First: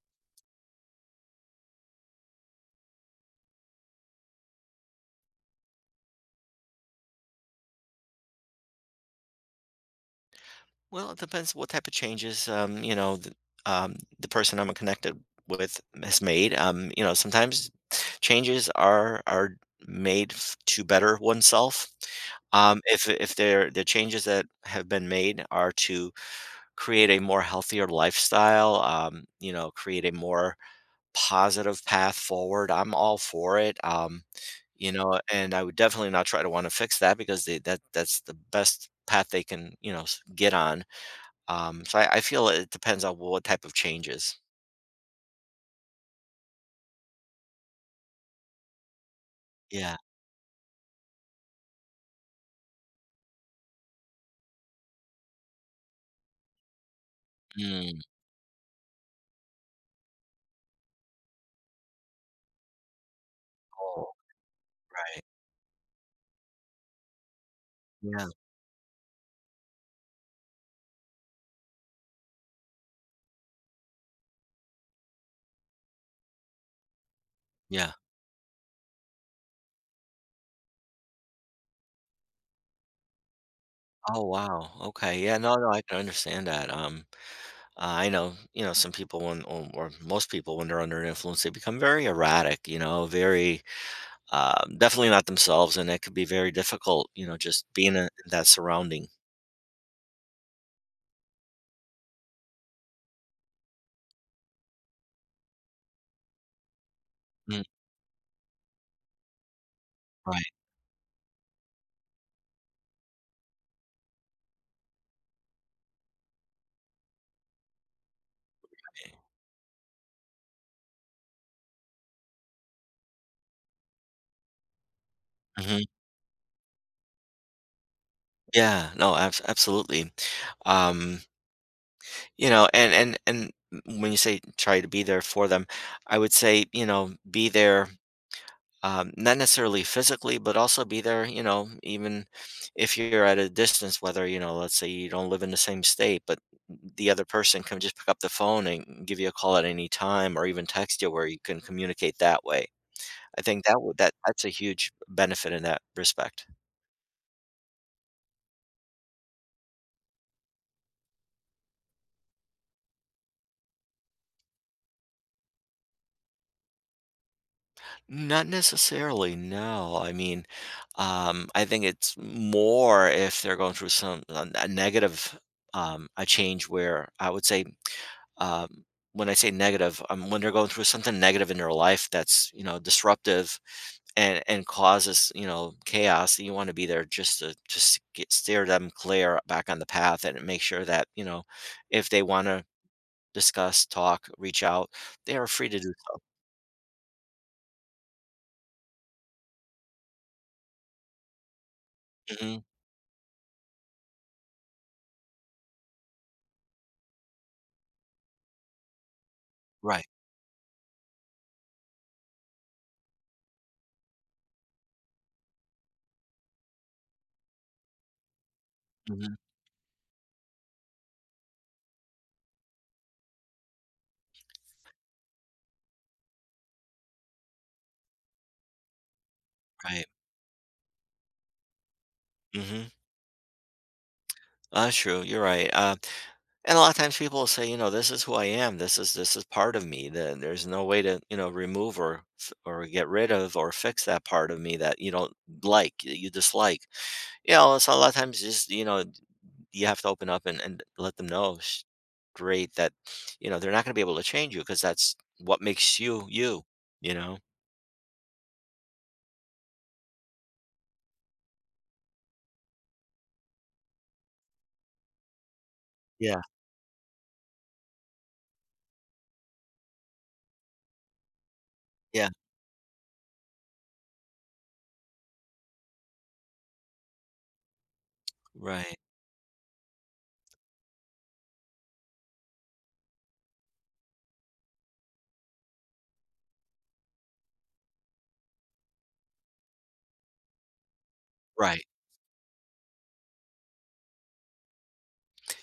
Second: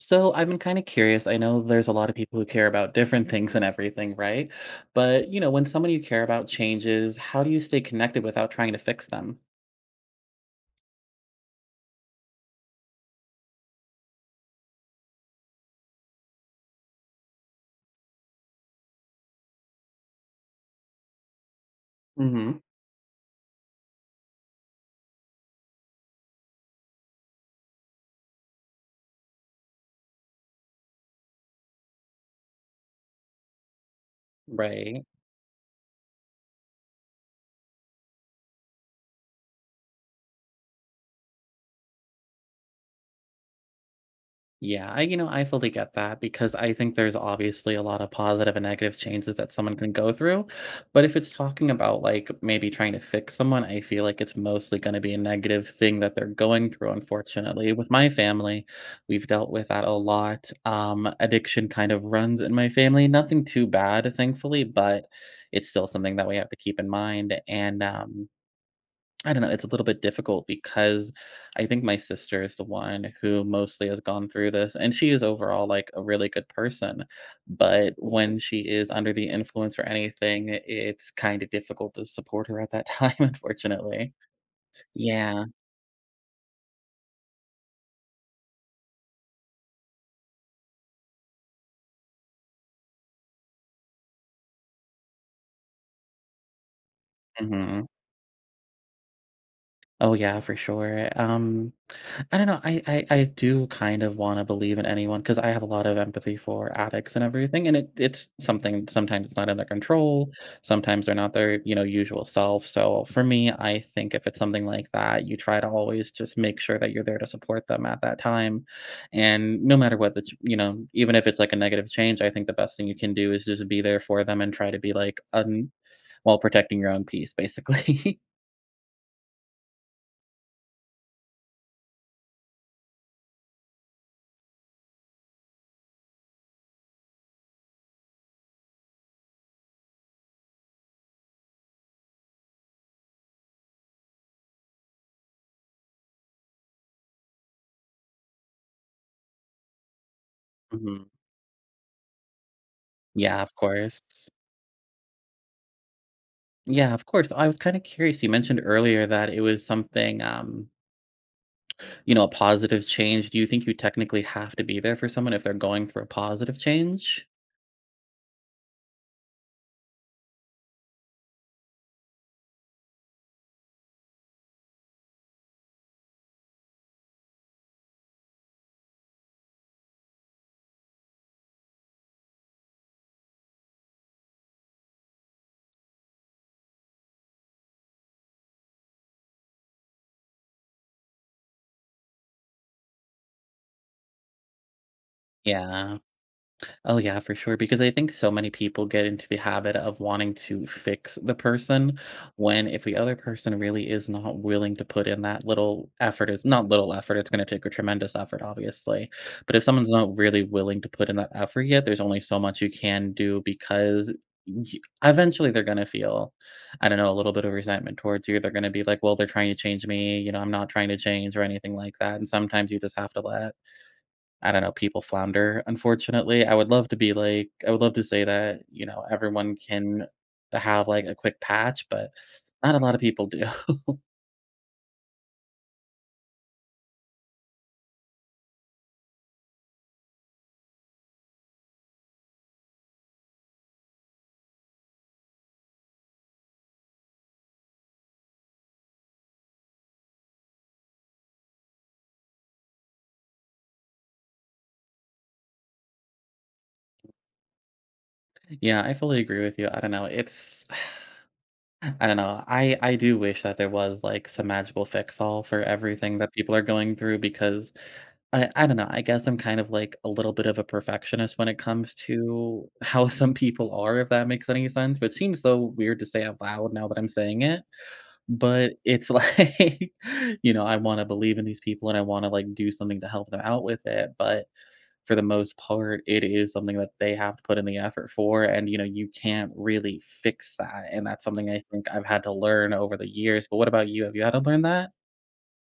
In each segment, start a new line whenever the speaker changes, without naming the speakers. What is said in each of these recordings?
So, I've been kinda curious. I know there's a lot of people who care about different things and everything, right? But, you know, when somebody you care about changes, how do you stay connected without trying to fix them?
Well, it depends what type of changes, um, you know, the um, the person I'm, uh, connected with has made. Um, you know, sometimes changes are are made to better oneself,
Mhm.
um, if if they're the changes that have been made are to create a more healthier lifestyle, um, you know, create a more positive path forward, I'm all for it, um, you
Right.
know, and I would definitely not try to wanna fix that because they that that's the best path they can, you know, s get on. Um, if I I feel it depends on what type of changes.
Yeah, I you know, I fully get that because I think there's obviously a lot of positive and negative changes that someone can
Yeah.
go through, but if it's talking about, like, maybe trying to fix someone, I feel like it's mostly gonna be a negative thing that they're going through. Unfortunately, with
Mm.
my family, we've dealt with that a lot. Um, addiction kind of runs in my family; nothing too
Oh,
bad, thankfully, but
right.
it's still something that we have to keep in mind, and,
Yeah.
um, I don't know, it's a little bit difficult because I think my sister is the one who mostly has gone through this, and she is overall, like, a really good person,
Yeah.
but when she is under the influence or anything, i it's kinda difficult to support her at that time, unfortunately.
Oh, wow. Okay, yeah.
Yeah.
No, no, I can understand that, um, I know, you know, some people when or or most people when they're under influence, they become very erratic, you know, very um, definitely not themselves, and it could be very difficult, you know, just
Mhm.
being in in that surrounding.
Oh, yeah, for sure. Um, I don't know. I I I do kind of wanna believe in anyone 'cause I have a lot of empathy for addicts and
Mm.
everything, and it it's something sometimes it's not in their control,
Right.
sometimes they're not their, you know, usual self, so for me, I think if it's something like that, you try to always just make sure that you're there to support them at that time,
[unintelligible]
and no matter what the ch you know, even if it's, like, a negative change, I think the best thing you can do is just be there for them and try to be, like, un
Mhm.
while protecting your own peace, basically.
Yeah, no, abs absolutely, um you know, and and and when you say try to be there for them, I would say, you know, be there, um, not necessarily physically, but also be there, you know, even if you're at a distance, whether, you know, let's say, you don't live in the same state, but th th the other person can just pick up the phone and give you a call at any time or even text
Mhm.
you where you can communicate that way.
Yeah,
I
of
think that would that
course.
that's a huge benefit in that respect.
Yeah, of course. I was kinda curious, you mentioned earlier that it was something, um you know, a positive change. Do you think you technically have to be there for someone if they're going through a positive change?
Not necessarily, no, I mean, um, I think it's more if they're going through some a a negative, um, a change where I would say, um when I say "negative," um, when they're going through something negative in their life that's, you know, disruptive and and causes, you know, chaos, you wanna be there just to, just get steer them clear back on the path and make sure that, you know, if they wanna discuss, talk, reach out, they are free to do
Yeah.
so.
Oh, yeah, for sure, because I think so many people get into the habit of wanting to fix the person
Mhm.
when if the other person really is not willing to put in that little effort- it's not little effort, it's gonna take a tremendous effort, obviously. But if someone's
Right.
not really willing to put in that effort yet, there's only so much you can do because, e eventually, they're gonna feel, I don't know, a little bit of resentment towards you, they're gonna be like, "Well, they're
Mhm.
trying to change me, you know, I'm not trying to change or anything like that," and sometimes you just have to let, I don't know, people flounder, unfortunately- I would love to be like I would love to say that, you know, everyone can
Right.
have, like, a quick patch, but not a
Mhm.
lot of people do.
That's true, you're right. Uh, and a lotta times people will say, you know, "This is who I am. This is this is part of me. There there's no way to, you know, remove or f or get rid of or fix that part of me that you don't like, that you dislike." Yeah, so a lotta times just, you know, you have to open up and and let them know sh great that, you know, they're not gonna be able to change you 'cause that's what makes you, you. You know?
Yeah. I fully agree with you. I don't know. It's I don't know. I I do wish that there was, like, some magical fix all for everything that
Yeah.
people are going through because, I I don't know. I guess I'm kind of, like, a little bit of a perfectionist when it comes
Yeah.
to how some people are, if that makes any sense. But seems so weird to say out loud now that I'm saying it. But
Right.
it's like, you know, I wanna believe in these people, and I wanna, like, do something to help them out with it. But for the most part, it is something that they have to put in the effort for, and, you know, you can't really fix that. And that's something I
Right.
think I've had to learn over the years. But what about you, have you had to learn that?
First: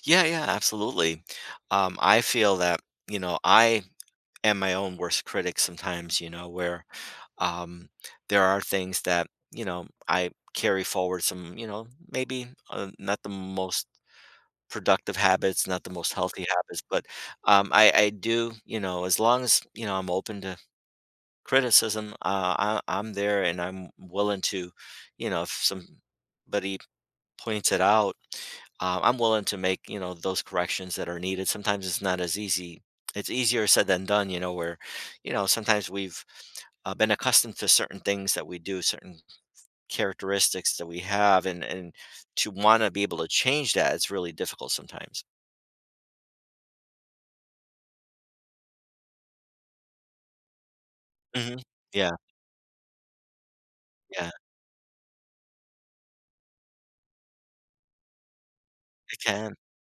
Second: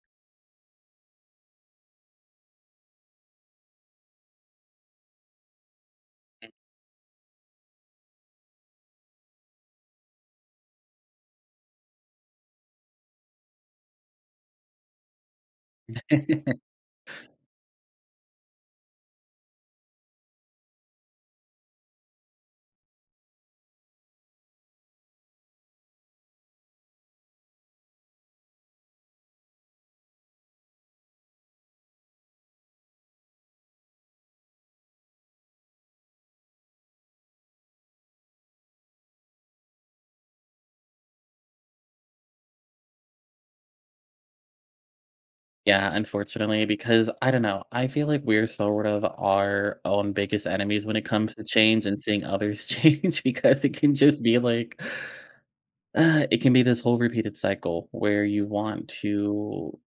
Yeah, yeah, absolutely. Um, I feel that, you know, I am my own worst critic sometimes, you know,
M
where, um, there are things that, you know, I carry forward some, you know, maybe, uh, not the most productive habits, not the most healthy habits, but, um, I I do, you know, as long as, you know, I'm open to criticism, uh, I I'm there, and I'm willing to, you know, if somebody points it out, um, I'm willing to make, you know, those corrections that are needed sometimes it's not as easy. It's easier said than done, you know, where, you know, sometimes we've, uh, been accustomed to certain things that we do, certain s characteristics that we have, and and to wanna be able to change that, it's really difficult sometimes.
Yeah, unfortunately, because, I don't know, I feel like we're sort of our own biggest enemies when it comes to
Mhm.
change, and
Yeah.
seeing others change, because it can just
Yeah.
be, like it can be this whole repeated cycle, where you want
It can.
to,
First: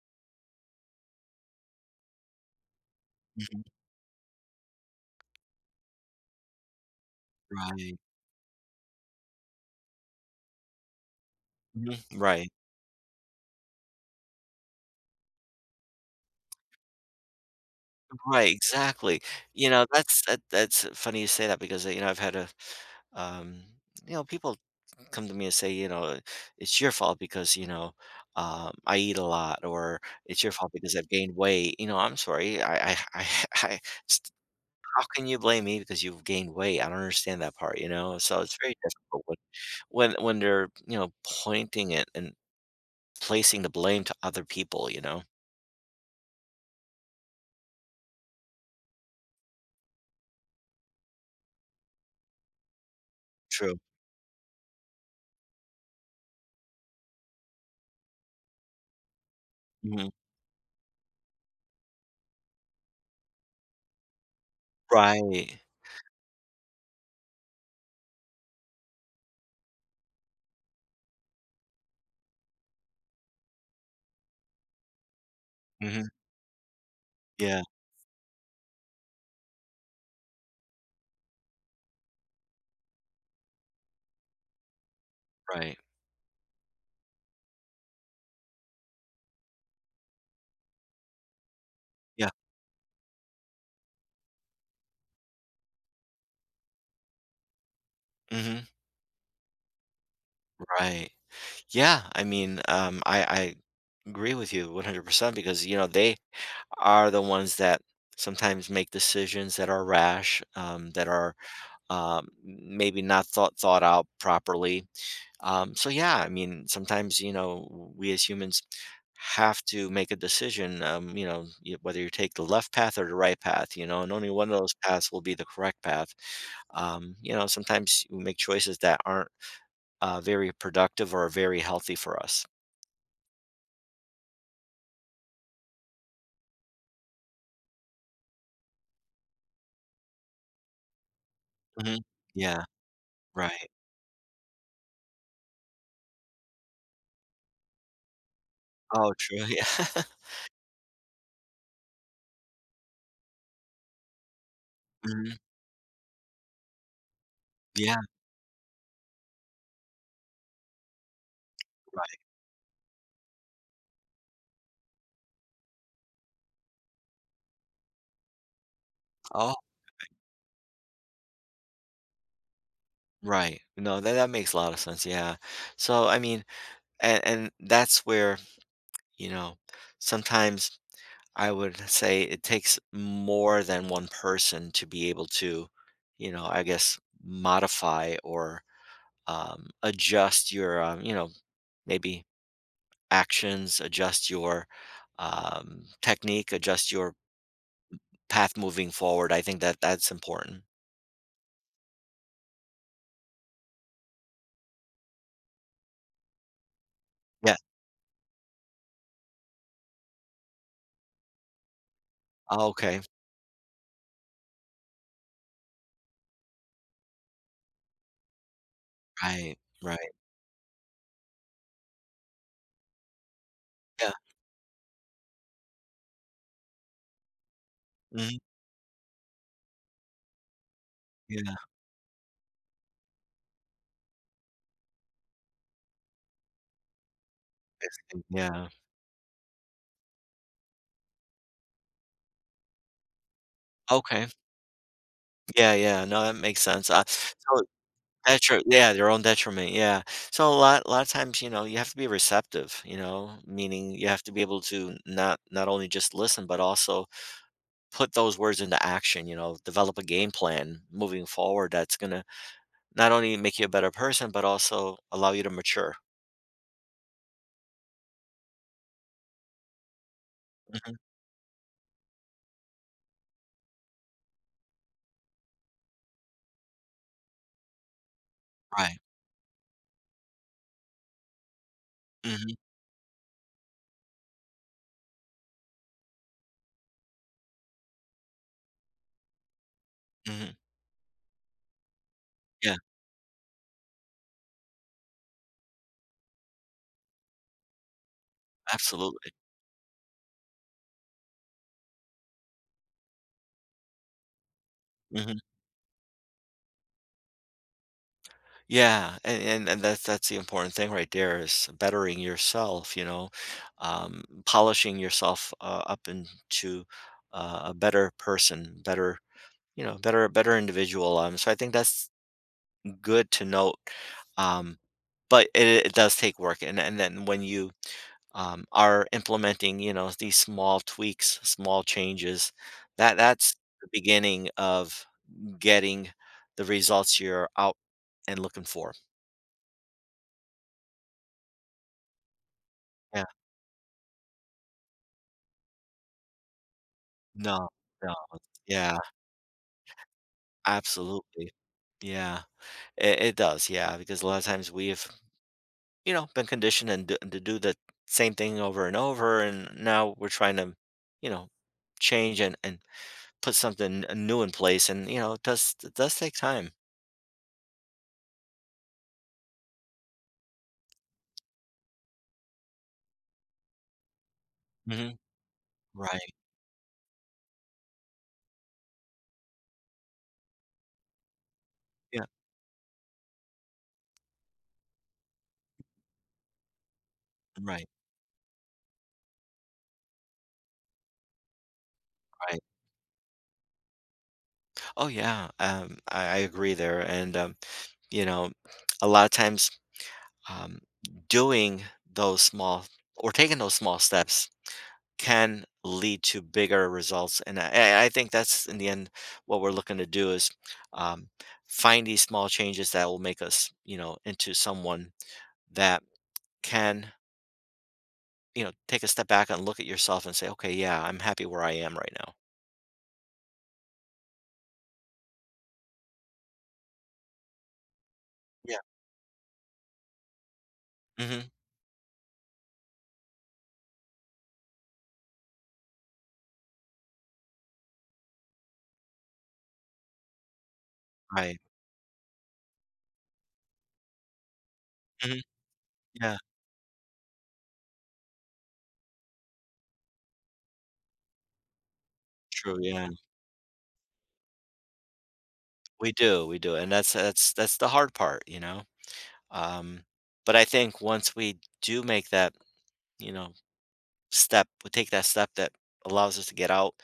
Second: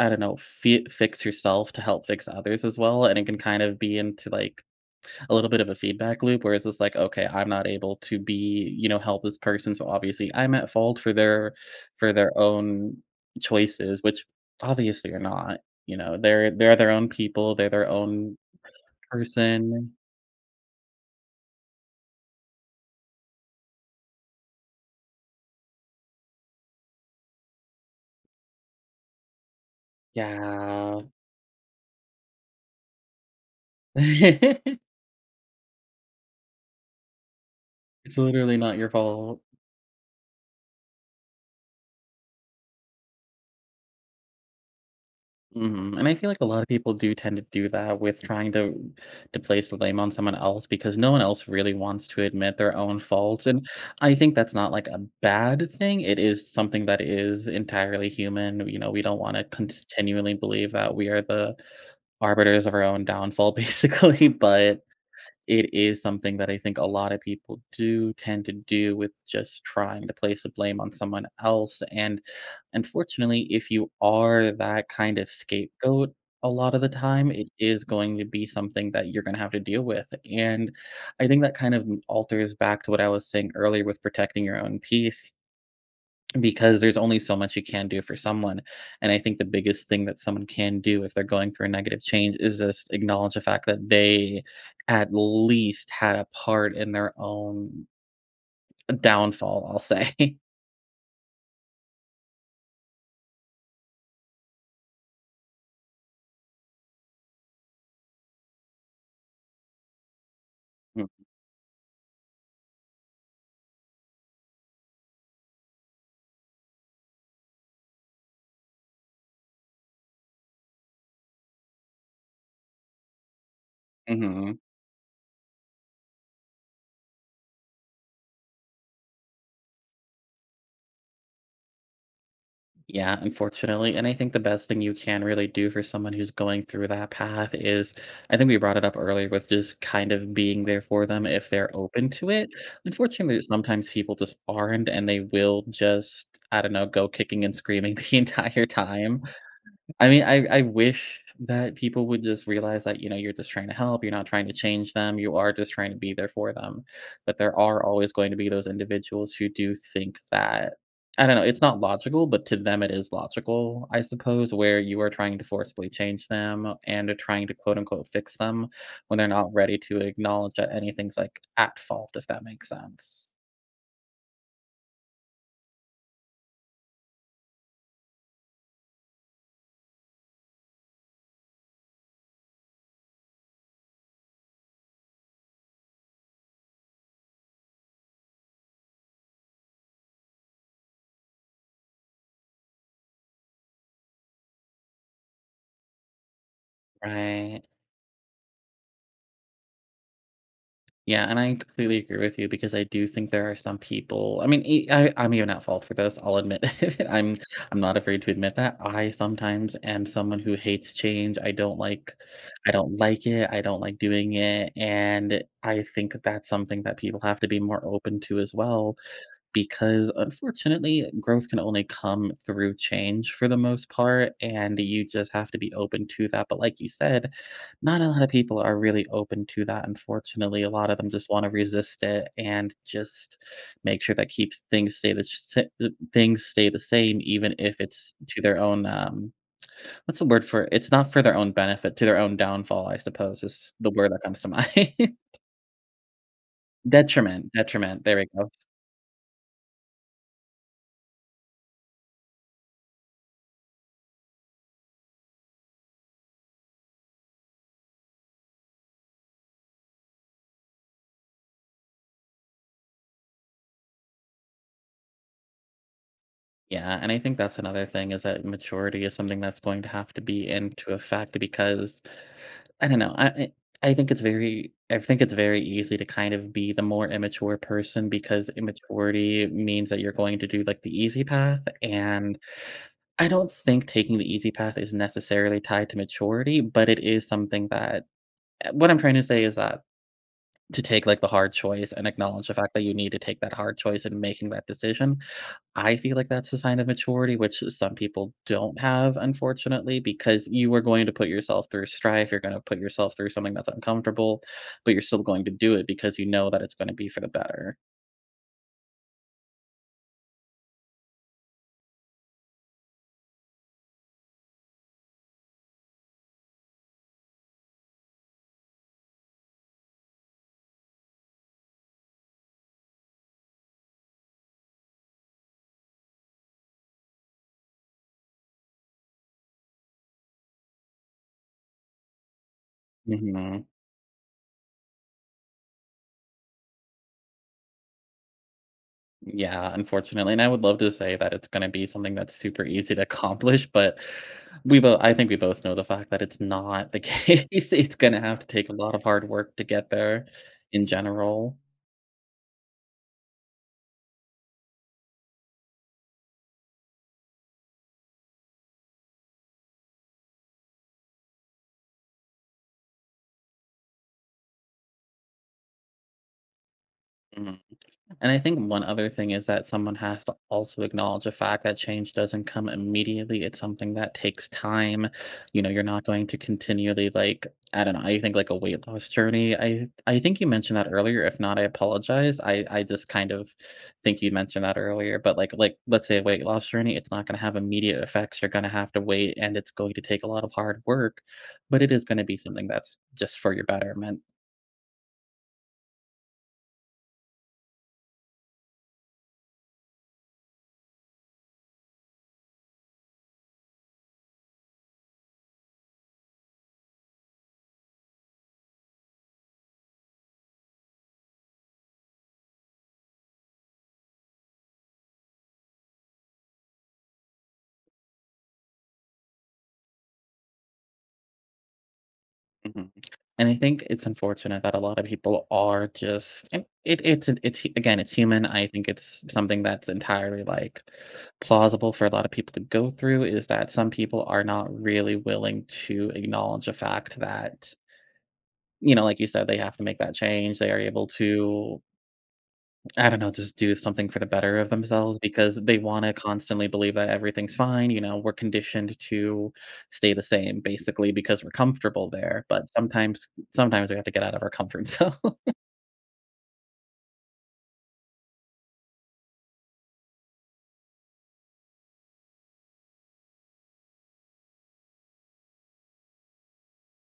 I don't know, f fi fix yourself to help fix others as well, and it can kind
Mhm.
of be into, like, a little bit of a feedback loop, where it's just like, "Okay, I'm not able
Right.
to be" you know, "help this person, so, obviously, I'm at fault for their
M
for their
Right.
own choices," which obviously, you're not, you know? They're they're their own people, they're their own
Right, exactly. You know,
person
that's that that's funny you say that, because, a you know, I've had a, um you know, people come to me and say, you know, "It's your fault, because," you know, um, "I eat a lot," or, "It's your fault because
Yeah.
I've gained weight." You know, "I'm sorry. I I I h I h st" How can you blame me because you've gained weight? I don't understand that part, you know?
It's
So it's
literally
very
not your
difficult when
fault.
when when they're, you know, pointing it, and placing the blame to other people, you know?
Mhm, and I feel like a lot of people do tend to do that with trying to to place the blame on someone else, because no one else really wants to admit their own faults, and
True.
I think that's not, like, a bad thing, it is something that is entirely human, w you know, we don't wanna
Mhm.
continually believe that we are the arbiters of our own downfall, basically, but
Right.
it is something that I think a lot of people do tend to do with just trying to place the blame on someone else, and, unfortunately, if you are that kind of
Mhm.
scapegoat a lot of the time, it
Yeah.
is going to be something that you're gonna have to deal with, and I think that kind of m alters back to what I was saying earlier, with protecting your own peace,
Right.
because there's only so much you can do for someone, and I think the biggest thing that someone can do, if they're going through a negative
Yeah.
change, is just acknowledge the fact that they at least had a part in their own
Mhm.
downfall, I'll say.
Right. Yeah, I mean, um, I I agree with you, 100%, because, you know, they are the ones that sometimes, make, decisions that are rash, um, that
Mhm.
are, um, m maybe not thought thought out properly. Um, so, yeah, I mean, sometimes, you know, w we as humans have to make a decision, um, you know, you whether you take the left path, or the right path, you know, and only one of
Mhm.
those paths will be the correct path. Um, you know, sometimes, we make choices that aren't, uh, very productive, or very healthy for us.
Yeah, unfortunately, and I think the best thing you can really do for someone who's going through that path is I think we brought it up earlier with just kind of being there for them if they're
Mhm.
open to it.
Yeah.
Unfortunately,
Right.
sometimes, people just aren't, and they will just, I don't know, go kicking and screaming the entire
Oh,
time.
true, yeah.
I mean, I I wish that people would just realize that, you know, you're just trying to help, you're not trying to change them,
Mhm.
you are just trying to be there for them, but there are
Yeah.
always going to be those individuals who do think that I don't know, it's not
Right.
logical, but to them, it is logical, I suppose, where you are trying to forcibly change them, and are trying to, quote, unquote, "fix them," when they're
Oh.
not ready to acknowledge that anything's, like, at fault, if that makes sense.
Right. No, that that makes a lotta sense, yeah. So, I mean and and that's where, you know, sometimes, I would say it takes more than one person to be able to, you know, I guess, modify, or, um, adjust your, um, you know, maybe, actions, adjust your, um, technique, adjust your m m
Right.
path moving forward, I think that that's important.
Yeah, and I completely agree with you, because I do think there are some people I mean, e I I'm even at fault for this. I'll admit it. I'm
Yeah.
I'm not afraid to admit that. I sometimes am someone who hates change, I don't like
Oh,
I don't
okay.
like it, I don't like doing it, and I think that's something that people have to be more open to as well,
Right. Right.
because, unfortunately, growth can only come through change, for the most
Yeah.
part, and th you just have to be open to that, but like you said, not a lot of
Mhm.
people are really open to that, unfortunately, a lot of them just wanna
Yeah.
resist it, and just make sure that keeps things stay the sh sa the things stay the same, even if it's
[unintelligible]
to their
,yeah.
own, um, what's the word for? It's not for their own benefit to their own downfall, I suppose, is the word that
Okay.
comes to mind.
Yeah, yeah, no, that makes sense, uh,
Detriment,
so
detriment, there we go.
detri yeah, their own detriment, yeah. So a lot lotta times, you know, you have to be receptive, you know? Meaning, you have to be able to not not only just listen; but also put those words into action, you know, develop a game plan moving forward that's gonna not only make you a better person, but also allow you to mature.
Yeah, and I think that's another thing is that maturity is something that's going to have to be into
Mhm.
effect to because I don't know, I I I think it's very I think it's very easy to kind of be the more immature person because
Right.
immaturity means that you're going to do, like, the easy path, and
Mhm.
I don't think taking the easy path is necessarily tied to maturity, but it is something that Uh, what I'm tryna say is that
Mhm.
to take, like, the hard choice and acknowledge the fact
Yeah.
that you need to take that hard choice in making that decision, I feel like that's a sign of maturity, which just some people don't have
Absolutely.
unfortunately, because you are going to put yourself through strife, you're gonna put yourself through something that's uncomfortable, but you're still
Mhm.
going to do it because you know that it's gonna be for the better.
Yeah, and and and that's that's the important thing right there is bettering yourself, you know, um, polishing yourself, uh, up into a a better person, better you know, better better individual, um, so I think that's good to note, um, but it it it does take work, and and then when you, um, are implementing, you know, these small tweaks, small changes, that that's
Mhm.
the beginning of getting the results you're out and looking for.
Yeah, unfortunately, and I would love to say that it's gonna be something that's super easy to
Yeah.
accomplish, but we both I think we both know the fact that it's not the
No,
case. It's
no,
gonna have to take a lot
yeah.
of hard work to get there in
Absolutely.
general.
Yeah. It it does, yeah, because a lotta times we've, you know, been conditioned and d to do the same thing over and over, and now we're tryna, you know, change and and put something n uh, new in place, and, you know, it does it does take time.
Mhm, and I think 1 other thing is that someone has to also acknowledge the fact that change doesn't come immediately, it's something that takes time.
Mhm.
You know, you're not going
Right.
to continually, like I don't know, I think, like, a weight loss journey. I th I think you mentioned that earlier, if not, I
Yeah.
apologize. I I just kind of think you mentioned that earlier, but, like like, let's say a weight loss journey, it's not gonna have
Right.
immediate effects. You're gonna have to wait, and it's going to take a lot of hard work, but it is gonna be
Right.
something that's just for your betterment.
Oh, yeah, um, I I agree there, and, um, you know, a lotta times, um, doing those small or taking those small steps can lead to bigger results, and I I I think that's, in the end, what we're looking to do is, um, find these small changes that will make us, you know, into someone that can you know, take a step back and look at yourself and say, "Okay, yeah, I'm happy where I am right now."
Mhm, and I think it's unfortunate that a lotta people are just it it's it's again, it's human, I
Yeah.
think it's something that's entirely, like,
Mhm.
plausible for a lotta people to go through, is that some people are not really willing to acknowledge the fact that you know, like you said, they have to make that change, they are able
Right.
to I don't know, just do something for the better of themselves
Mhm.
because they wanna
Yeah.
constantly believe that everything's fine, you know, we're conditioned to stay the same, basically, because we're comfortable there, but
True, yeah.
sometimes sometimes we have to get out of our comfort zone.
We do, we do and that's that's that's the hard part, you know, um, but I think once we do make that, you know, step we take that step that allows us to get out,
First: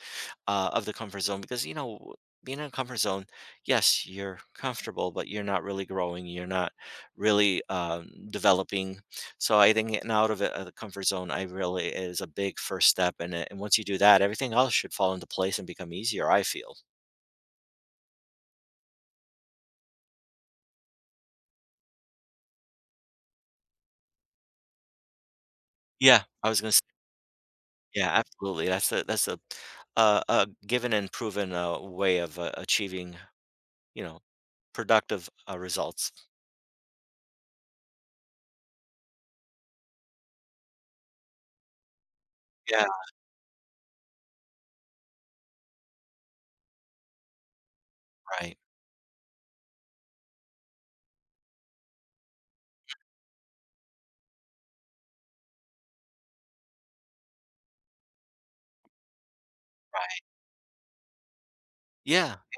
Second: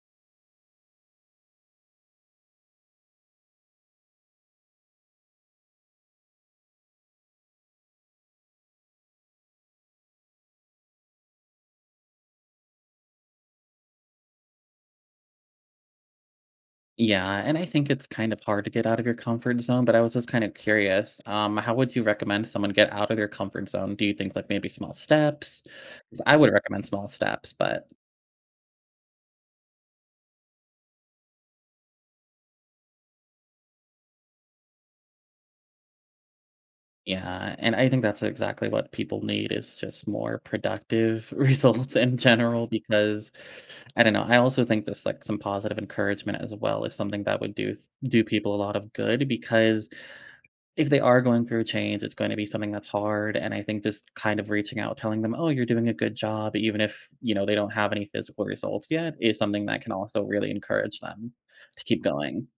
uh, of the comfort zone because, you know, being in a comfort zone, yes, you're comfortable, but you're not really growing, you're not really, um, developing, so I think getting out of it- the comfort zone- I really is a big first step; and it and once you do that, everything else should fall into place and become easier, I feel.
Yeah, and I think it's kind of hard to get out of your comfort zone, but I was just kind of curious, um, how would you recommend someone get out of your comfort zone, do you think, like, maybe small steps?
Yeah.
'Cause I
I
would
was gonna s
recommend small steps, but
Yeah, absolutely that's a that's a a a given and proven, uh, way of a achieving, you know, productive, uh, results.
Yeah, and I think that's exactly what people need is just more productive results in general
Yeah.
because, I don't know and I also think there's, like, some positive encouragement as well as something that would do s do
Right.
people a lot of good; because if they are going through a change, it's gonna be something that's
Yeah.
hard, and I think just kind of reaching out, telling them, "Oh, you're doing a good job" even if, you know, they don't have any physical results yet is something that can
Right.
also really encourage them to keep
Yeah,
going.
yeah,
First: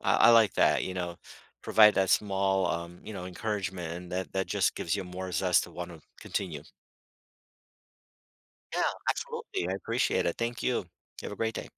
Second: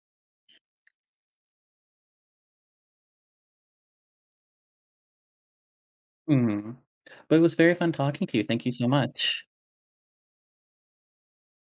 I I like that, you know, provide that small, um, you know, encouragement, and that that just gives you more zest to wanna continue.
Mhm, but it was very fun talking to you, thank you
Yeah,
so much.
absolutely, I appreciate it, thank you. You have a great day.